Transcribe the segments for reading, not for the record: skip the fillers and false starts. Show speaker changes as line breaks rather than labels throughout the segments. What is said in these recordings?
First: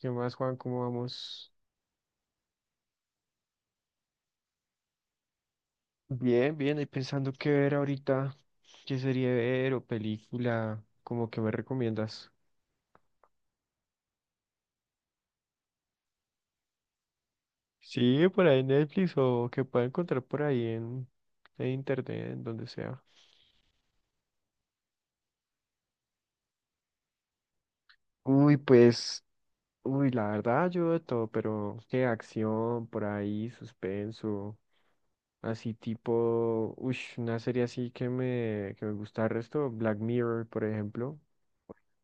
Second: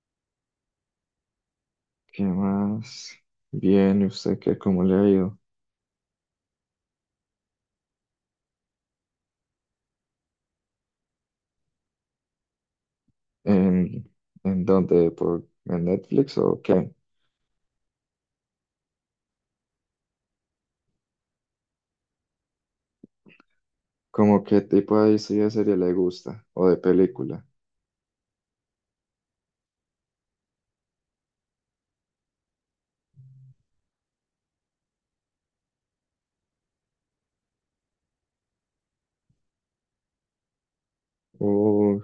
¿Qué más, Juan? ¿Cómo vamos?
¿Qué más? Bien, ¿y usted qué? ¿Cómo le ha ido?
Bien, bien, ahí pensando qué ver ahorita, qué serie ver o película, como que me recomiendas.
¿En, en dónde? ¿En Netflix o qué?
Sí, por ahí en Netflix o que pueda encontrar por ahí en internet, en donde sea.
¿Cómo qué tipo de historia de serie le gusta? ¿O de película?
Uy, pues, uy, la verdad yo de todo, pero qué acción por ahí, suspenso, así tipo, uy, una serie así que me gusta el resto, Black Mirror, por ejemplo.
¿O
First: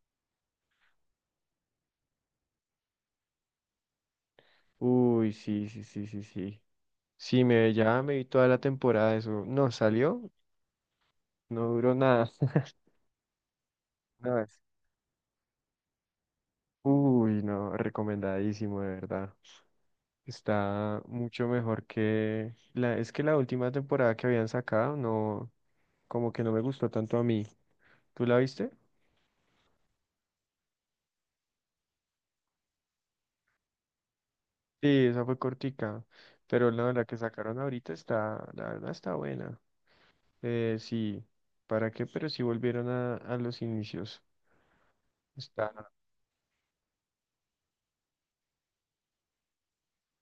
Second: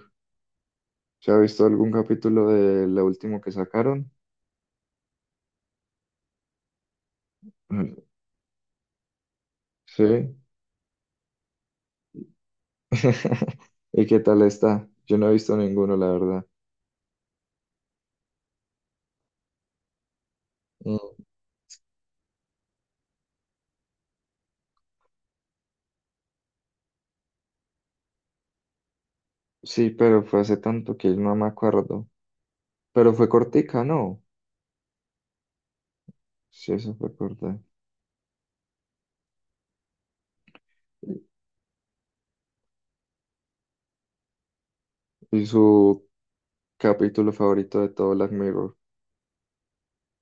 se ha visto algún capítulo de lo último que sacaron?
Uy, sí, sí, sí, sí, sí. Sí,
Mm.
ya me vi toda la temporada de eso. No salió,
Sí.
no duró nada.
¿Y qué
No,
tal está? Yo no he visto ninguno, la verdad.
uy, no, recomendadísimo, de verdad. Está
Mm.
mucho mejor que es que la última temporada que habían sacado, no, como que no me gustó tanto a mí. ¿Tú la viste?
Sí, pero fue hace tanto que no me acuerdo. Pero fue cortica, ¿no?
Sí, esa fue cortica, pero
Sí,
no,
eso
la
fue
que sacaron
corta.
ahorita está, la verdad está buena.
¿Y
Sí, ¿para qué? Pero sí volvieron a los inicios.
y
Está,
su capítulo favorito de todo Black Mirror?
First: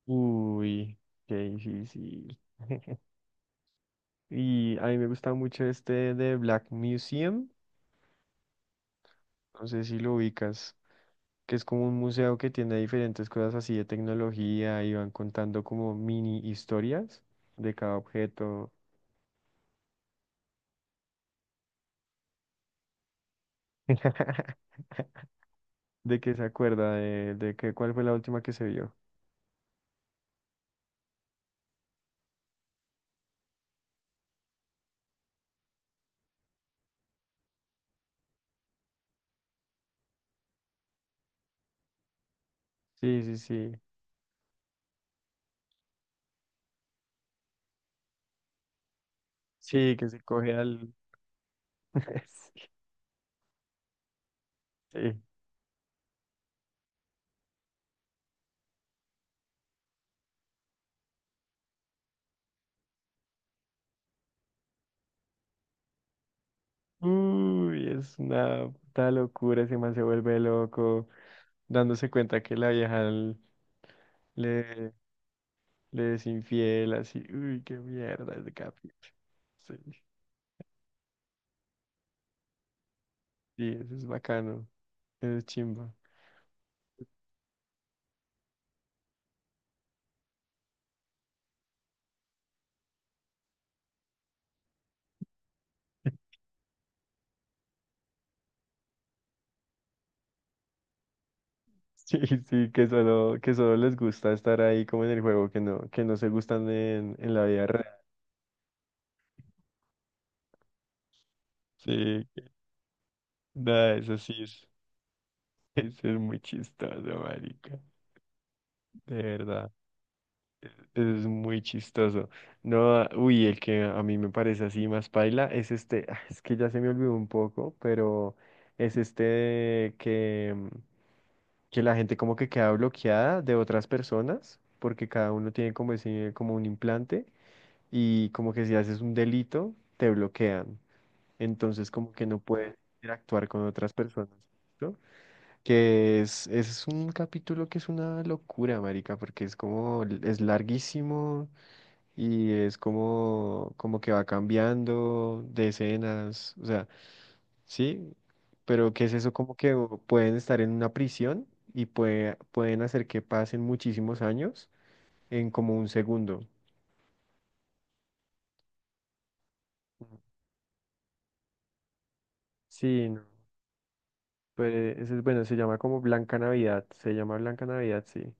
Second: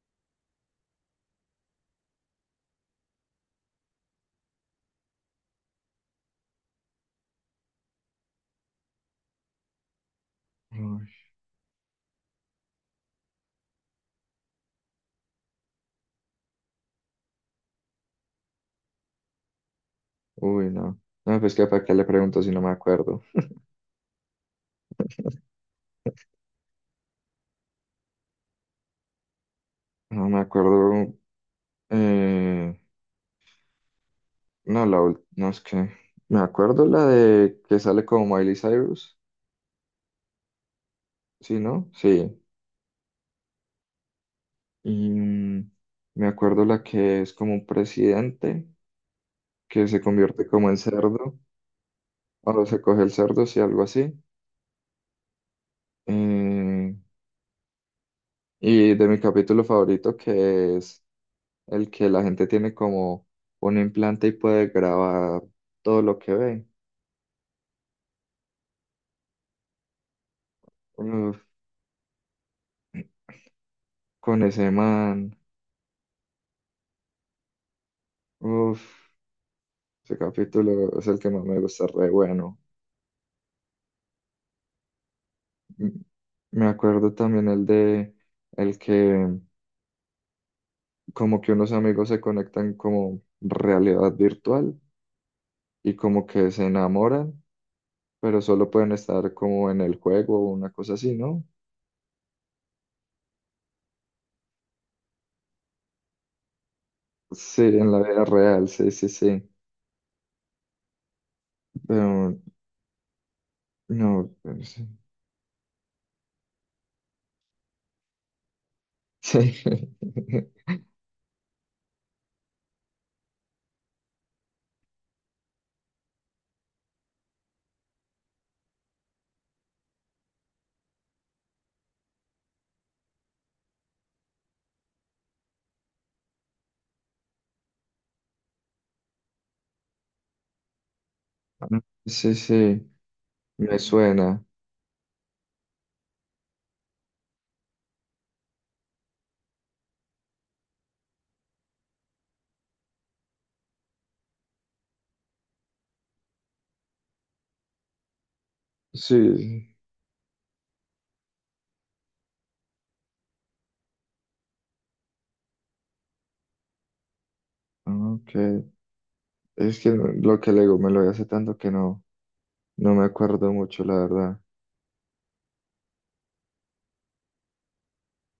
uy, qué difícil. Y a mí me gusta mucho este de Black Museum, no sé si lo ubicas,
Uy,
que es como un museo que tiene diferentes cosas así de tecnología y van contando como mini historias de cada objeto.
uy, no. No, pues que para qué le pregunto si no me acuerdo.
¿De qué se acuerda, cuál fue la última que se vio?
No me acuerdo. eh, no, no es que. Me acuerdo la de que sale como Miley Cyrus. Sí, ¿no? Sí.
Sí, sí, sí.
Y mm, me acuerdo la que es como un presidente que
Sí,
se
que se
convierte
coge
como en
al...
cerdo. O se coge el cerdo, sí, algo así.
Sí.
Eh, y de mi capítulo favorito, que es el que la gente tiene como un implante y puede grabar todo lo que ve.
Uy, es una puta locura, ese man se vuelve loco,
Uf,
dándose cuenta que la vieja
con ese
le,
man.
le es infiel, así. Uy, qué mierda ese
Uf,
capítulo. Sí,
ese capítulo es el que más me gusta, re bueno.
sí, eso es bacano. Eso es chimba.
M- Me acuerdo también el de el que como que unos amigos se conectan como realidad virtual y como que se enamoran, pero solo pueden estar como en el juego o una cosa así, ¿no?
Sí, sí, que solo les gusta estar ahí como en el juego, que no se gustan en la
Sí,
vida real.
en la vida real, sí, sí, sí.
Sí,
Pero,
nada, eso sí
no, pero
es,
sí.
eso es muy chistoso, marica. De
Sí,
verdad, eso es muy chistoso. No, ah, uy, el que a mí me parece así más paila es este, ah, es que ya se me olvidó un poco, pero es este que la gente como que queda bloqueada de otras personas, porque cada uno tiene como ese, como un implante, y como que si haces un delito, te bloquean. Entonces como que
sí,
no puedes
sí,
interactuar con
me
otras personas,
suena.
¿no? Que es un capítulo que es una locura, marica, porque es como, es larguísimo y es como, como que va cambiando de escenas, o sea. Sí, pero ¿qué es eso?
Sí,
Como que
sí.
pueden estar en una prisión y pueden hacer que pasen muchísimos años en como un segundo.
Ok. Es que
Ujú.
lo que le digo, me lo vi hace tanto que no, no me
Sí, no.
acuerdo mucho, la verdad.
Pues ese es bueno, se llama como Blanca Navidad. Se llama Blanca Navidad, sí.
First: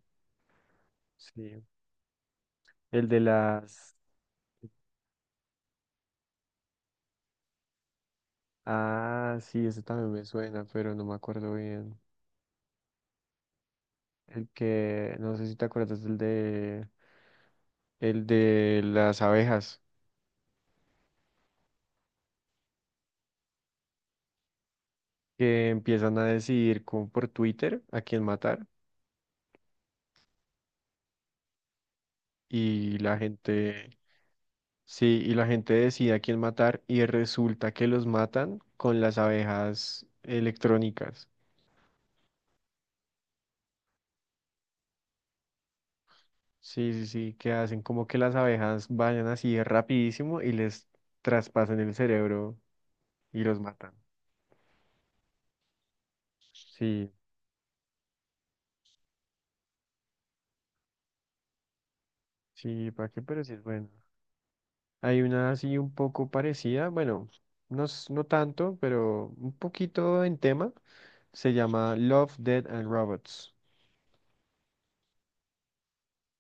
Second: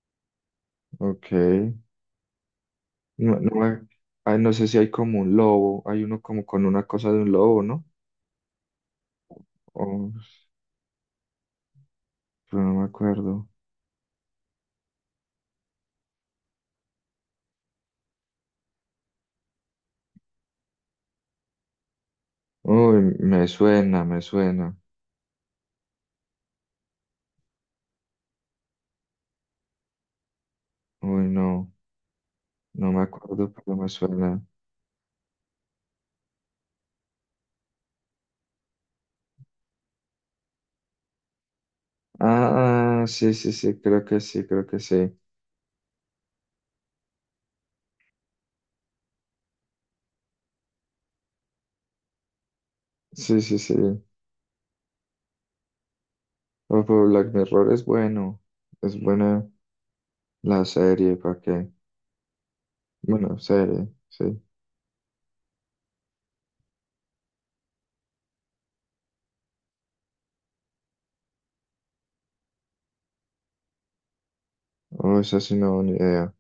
Ok.
Sí. El de
No, no me-
las.
ay, no sé si hay como un lobo, hay uno como con una cosa de un lobo, ¿no?
Ah, sí, ese también
Oh,
me suena, pero no me acuerdo bien.
pero no me acuerdo.
El que, no sé si te acuerdas, el de. El de las abejas
Uy, me suena, me suena.
que empiezan a decidir como por Twitter a quién matar
Uy, no, no
y
me
la
acuerdo, pero me
gente.
suena.
Sí, y la gente decide a quién matar y resulta que los matan con las abejas electrónicas.
Ah, ah, sí, sí, sí, creo que sí, creo que sí.
Sí, sí, sí, que hacen como que las abejas vayan así rapidísimo y les traspasan el cerebro
Sí,
y
sí,
los
sí.
matan.
Oh, pero
Sí,
Black Mirror es bueno. Es buena la serie, ¿para qué?
sí, ¿para qué?
Bueno,
Pero sí es bueno.
serie, sí.
Hay una así un poco parecida, bueno, no, no tanto, pero un poquito en tema. Se llama Love, Dead and Robots.
Oh, esa sí no, ni idea.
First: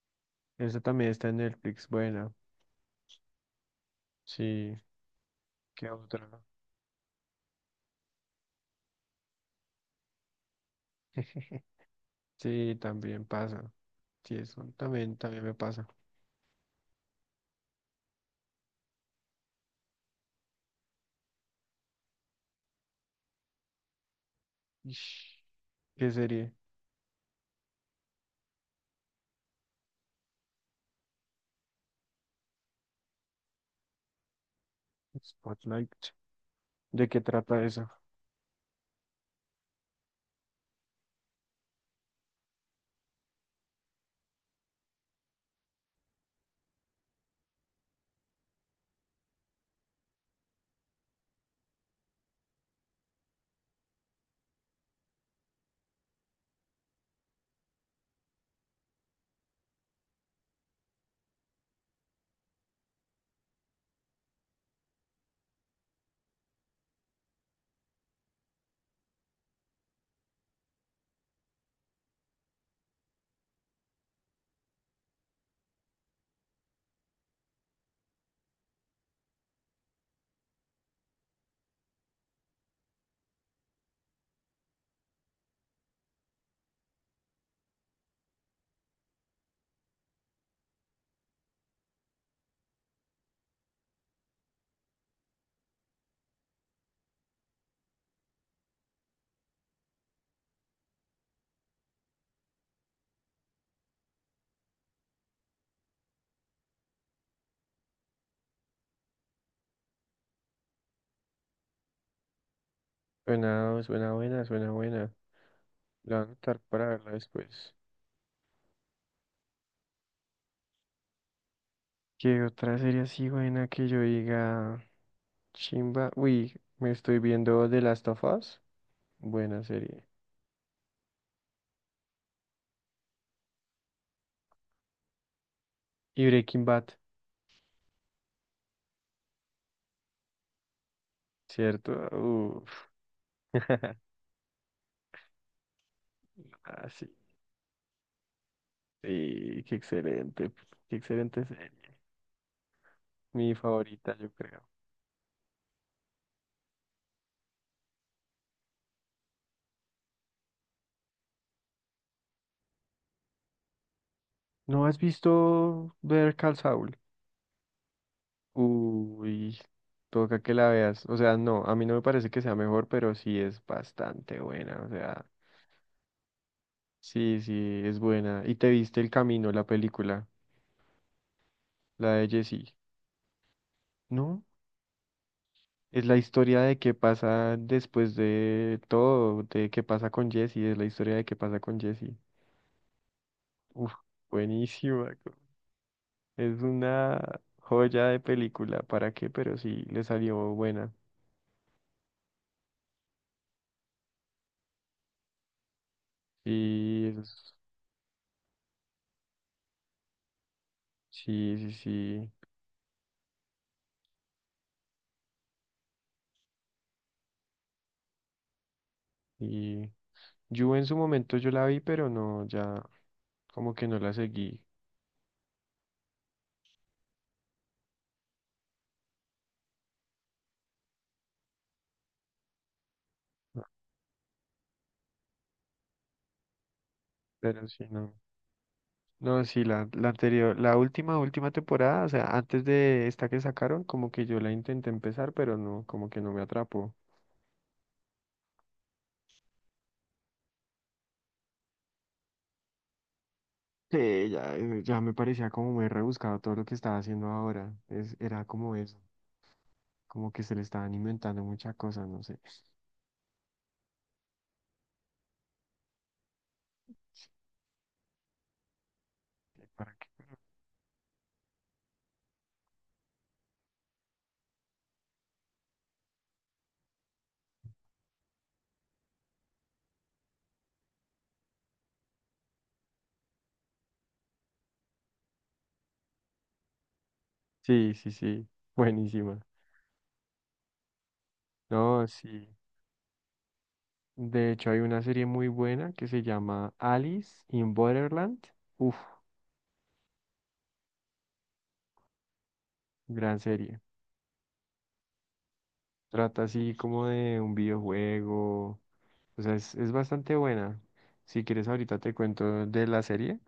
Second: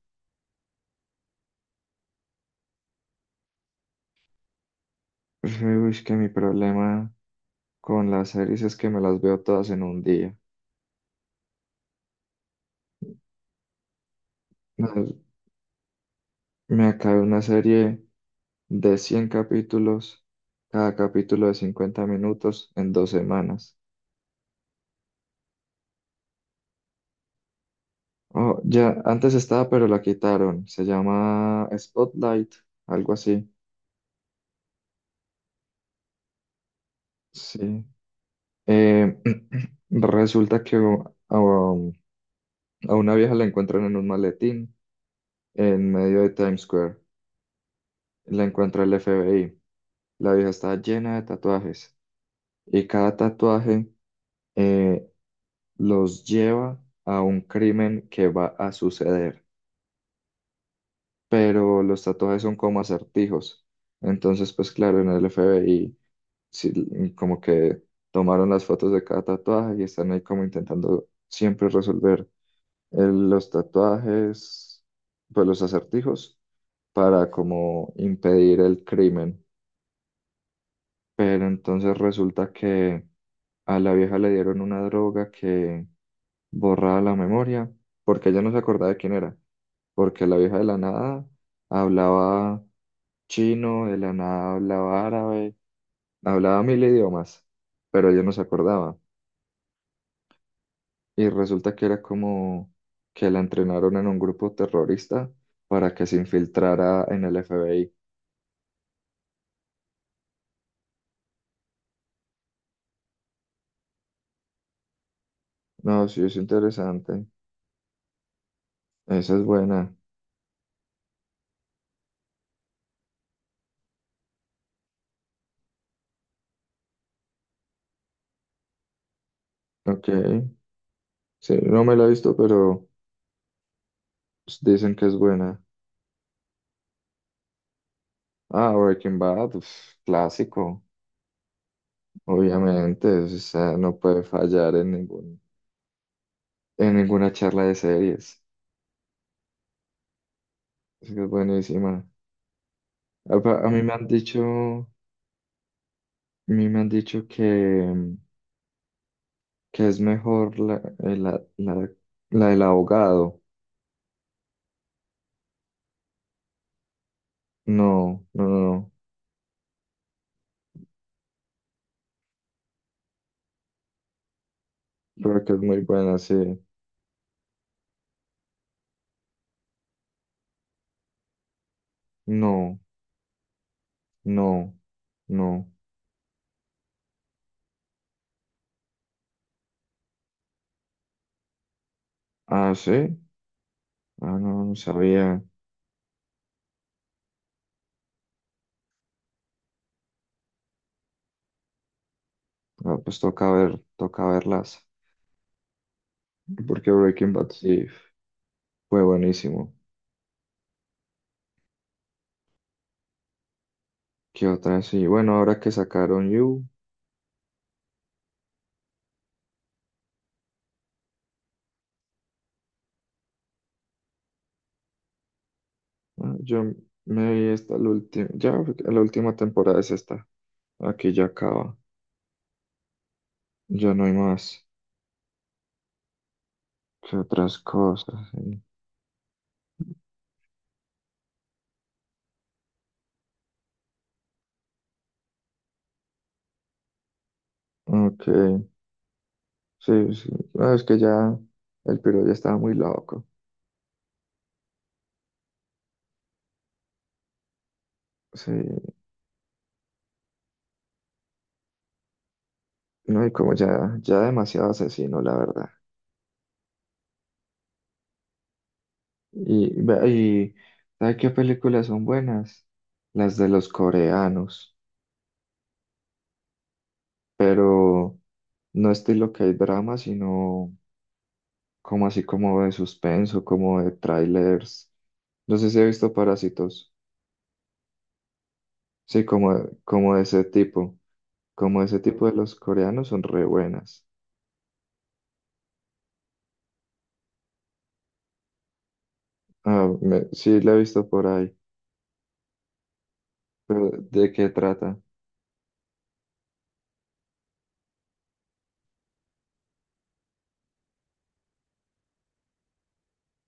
Esa también está en Netflix, buena. Sí,
Pues,
¿qué
uy, es que
otra?
mi problema con las series es que me las veo todas en un día.
Sí, también pasa. Sí, eso
No,
también, también me pasa.
me acabé una serie de 100 capítulos, cada capítulo de 50 minutos en dos semanas.
Ish, ¿qué serie?
Oh, ya, antes estaba, pero la quitaron. Se llama Spotlight, algo así.
Spotlight. ¿De qué trata
Sí.
eso?
Eh, resulta que a una vieja la encuentran en un maletín en medio de Times Square. La encuentra el FBI. La vieja está llena de tatuajes. Y cada tatuaje eh, los lleva a un crimen que va a suceder. Pero los tatuajes son como acertijos. Entonces, pues claro, en el FBI sí, como que tomaron las fotos de cada tatuaje y están ahí como intentando siempre resolver los tatuajes, pues los acertijos, para como impedir el crimen. Pero entonces resulta que a la vieja le dieron una droga que borrada la memoria, porque ella no se acordaba de quién era, porque la vieja de la nada hablaba chino, de la nada hablaba árabe, hablaba mil idiomas, pero ella no se acordaba. Y resulta que era como que la entrenaron en un grupo terrorista para que se infiltrara en el FBI.
Suena, suena buena, suena buena.
No,
La
sí,
voy a
es
anotar para verla
interesante.
después.
Esa es buena.
¿Qué otra serie así buena que yo diga? Chimba. Uy, me estoy viendo The Last of Us. Buena serie.
Ok. Sí, no me la he visto, pero pues, dicen que es buena.
Y Breaking Bad,
Ah, Breaking Bad, uf, clásico.
¿cierto? Uf.
Obviamente, o sea, no puede fallar en ningún,
Ah,
en
sí.
ninguna charla de series.
Sí, qué excelente. Qué
Es que es
excelente serie.
buenísima. A,
Mi
pa- a mí me han
favorita, yo
dicho,
creo.
a mí me han dicho que, mm, que es mejor la del abogado.
¿No has visto ver Call Saul?
No, no, no, no.
Uy, toca que la veas. O sea, no, a mí no me parece que sea mejor, pero sí es bastante buena. O sea,
Pero que es muy buena, sí.
sí, sí, es buena. ¿Y te viste El Camino, la película? La de Jesse.
No,
¿No?
no, no.
Es la historia de qué pasa después de todo, de qué pasa con Jesse, es la historia de qué pasa con Jesse.
Ah, sí.
Uf,
Ah, no, no
buenísima.
sabía.
Es una joya de película, ¿para qué? Pero sí, le salió buena.
Ah, pues toca ver, toca verlas. Porque
Y
Breaking Bad sí fue buenísimo.
sí, sí, sí.
¿Qué otra? Sí, bueno, ahora que sacaron You,
Y yo en su momento yo la vi, pero no, ya como que no la seguí.
¿no? Yo me vi hasta la última, ya la última temporada es esta, aquí ya acaba,
Ah,
ya no hay más. ¿Qué otras
pero sí, no.
cosas? Sí.
No, sí, la anterior, última temporada, o sea, antes de esta que sacaron, como que yo la intenté empezar, pero no, como que no me atrapó.
Ok, sí, sí, no, es que ya el piro ya estaba muy loco,
Sí, ya, ya me parecía como muy rebuscado todo lo que estaba haciendo ahora. Es, era
sí,
como eso, como que se le estaban inventando muchas cosas, no sé.
no, y como ya, ya demasiado asesino, la verdad. Y,
¿Para
ve-
qué?
y ¿sabes qué películas son buenas? Las de los coreanos, pero no estilo que hay drama, sino como así como de suspenso, como de trailers. No sé si he visto Parásitos.
Sí, sí, sí,
Sí,
buenísima.
como de ese tipo. Como ese
No,
tipo de
sí.
los coreanos son re buenas.
De hecho, hay una serie muy buena que se llama Alice in Borderland. Uf,
Ah, me- sí, la he visto por ahí.
gran serie.
Pero ¿de qué trata?
Trata así como de un videojuego. O sea, es bastante buena. Si quieres, ahorita te cuento de la serie.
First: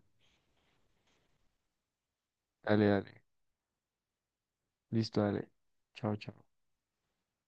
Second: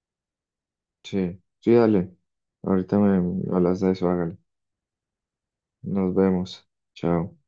Sí, sí, dale.
Dale,
Ahorita me
dale.
hablas de eso, hágale.
Listo, dale.
Nos
Chao, chao.
vemos. Chao.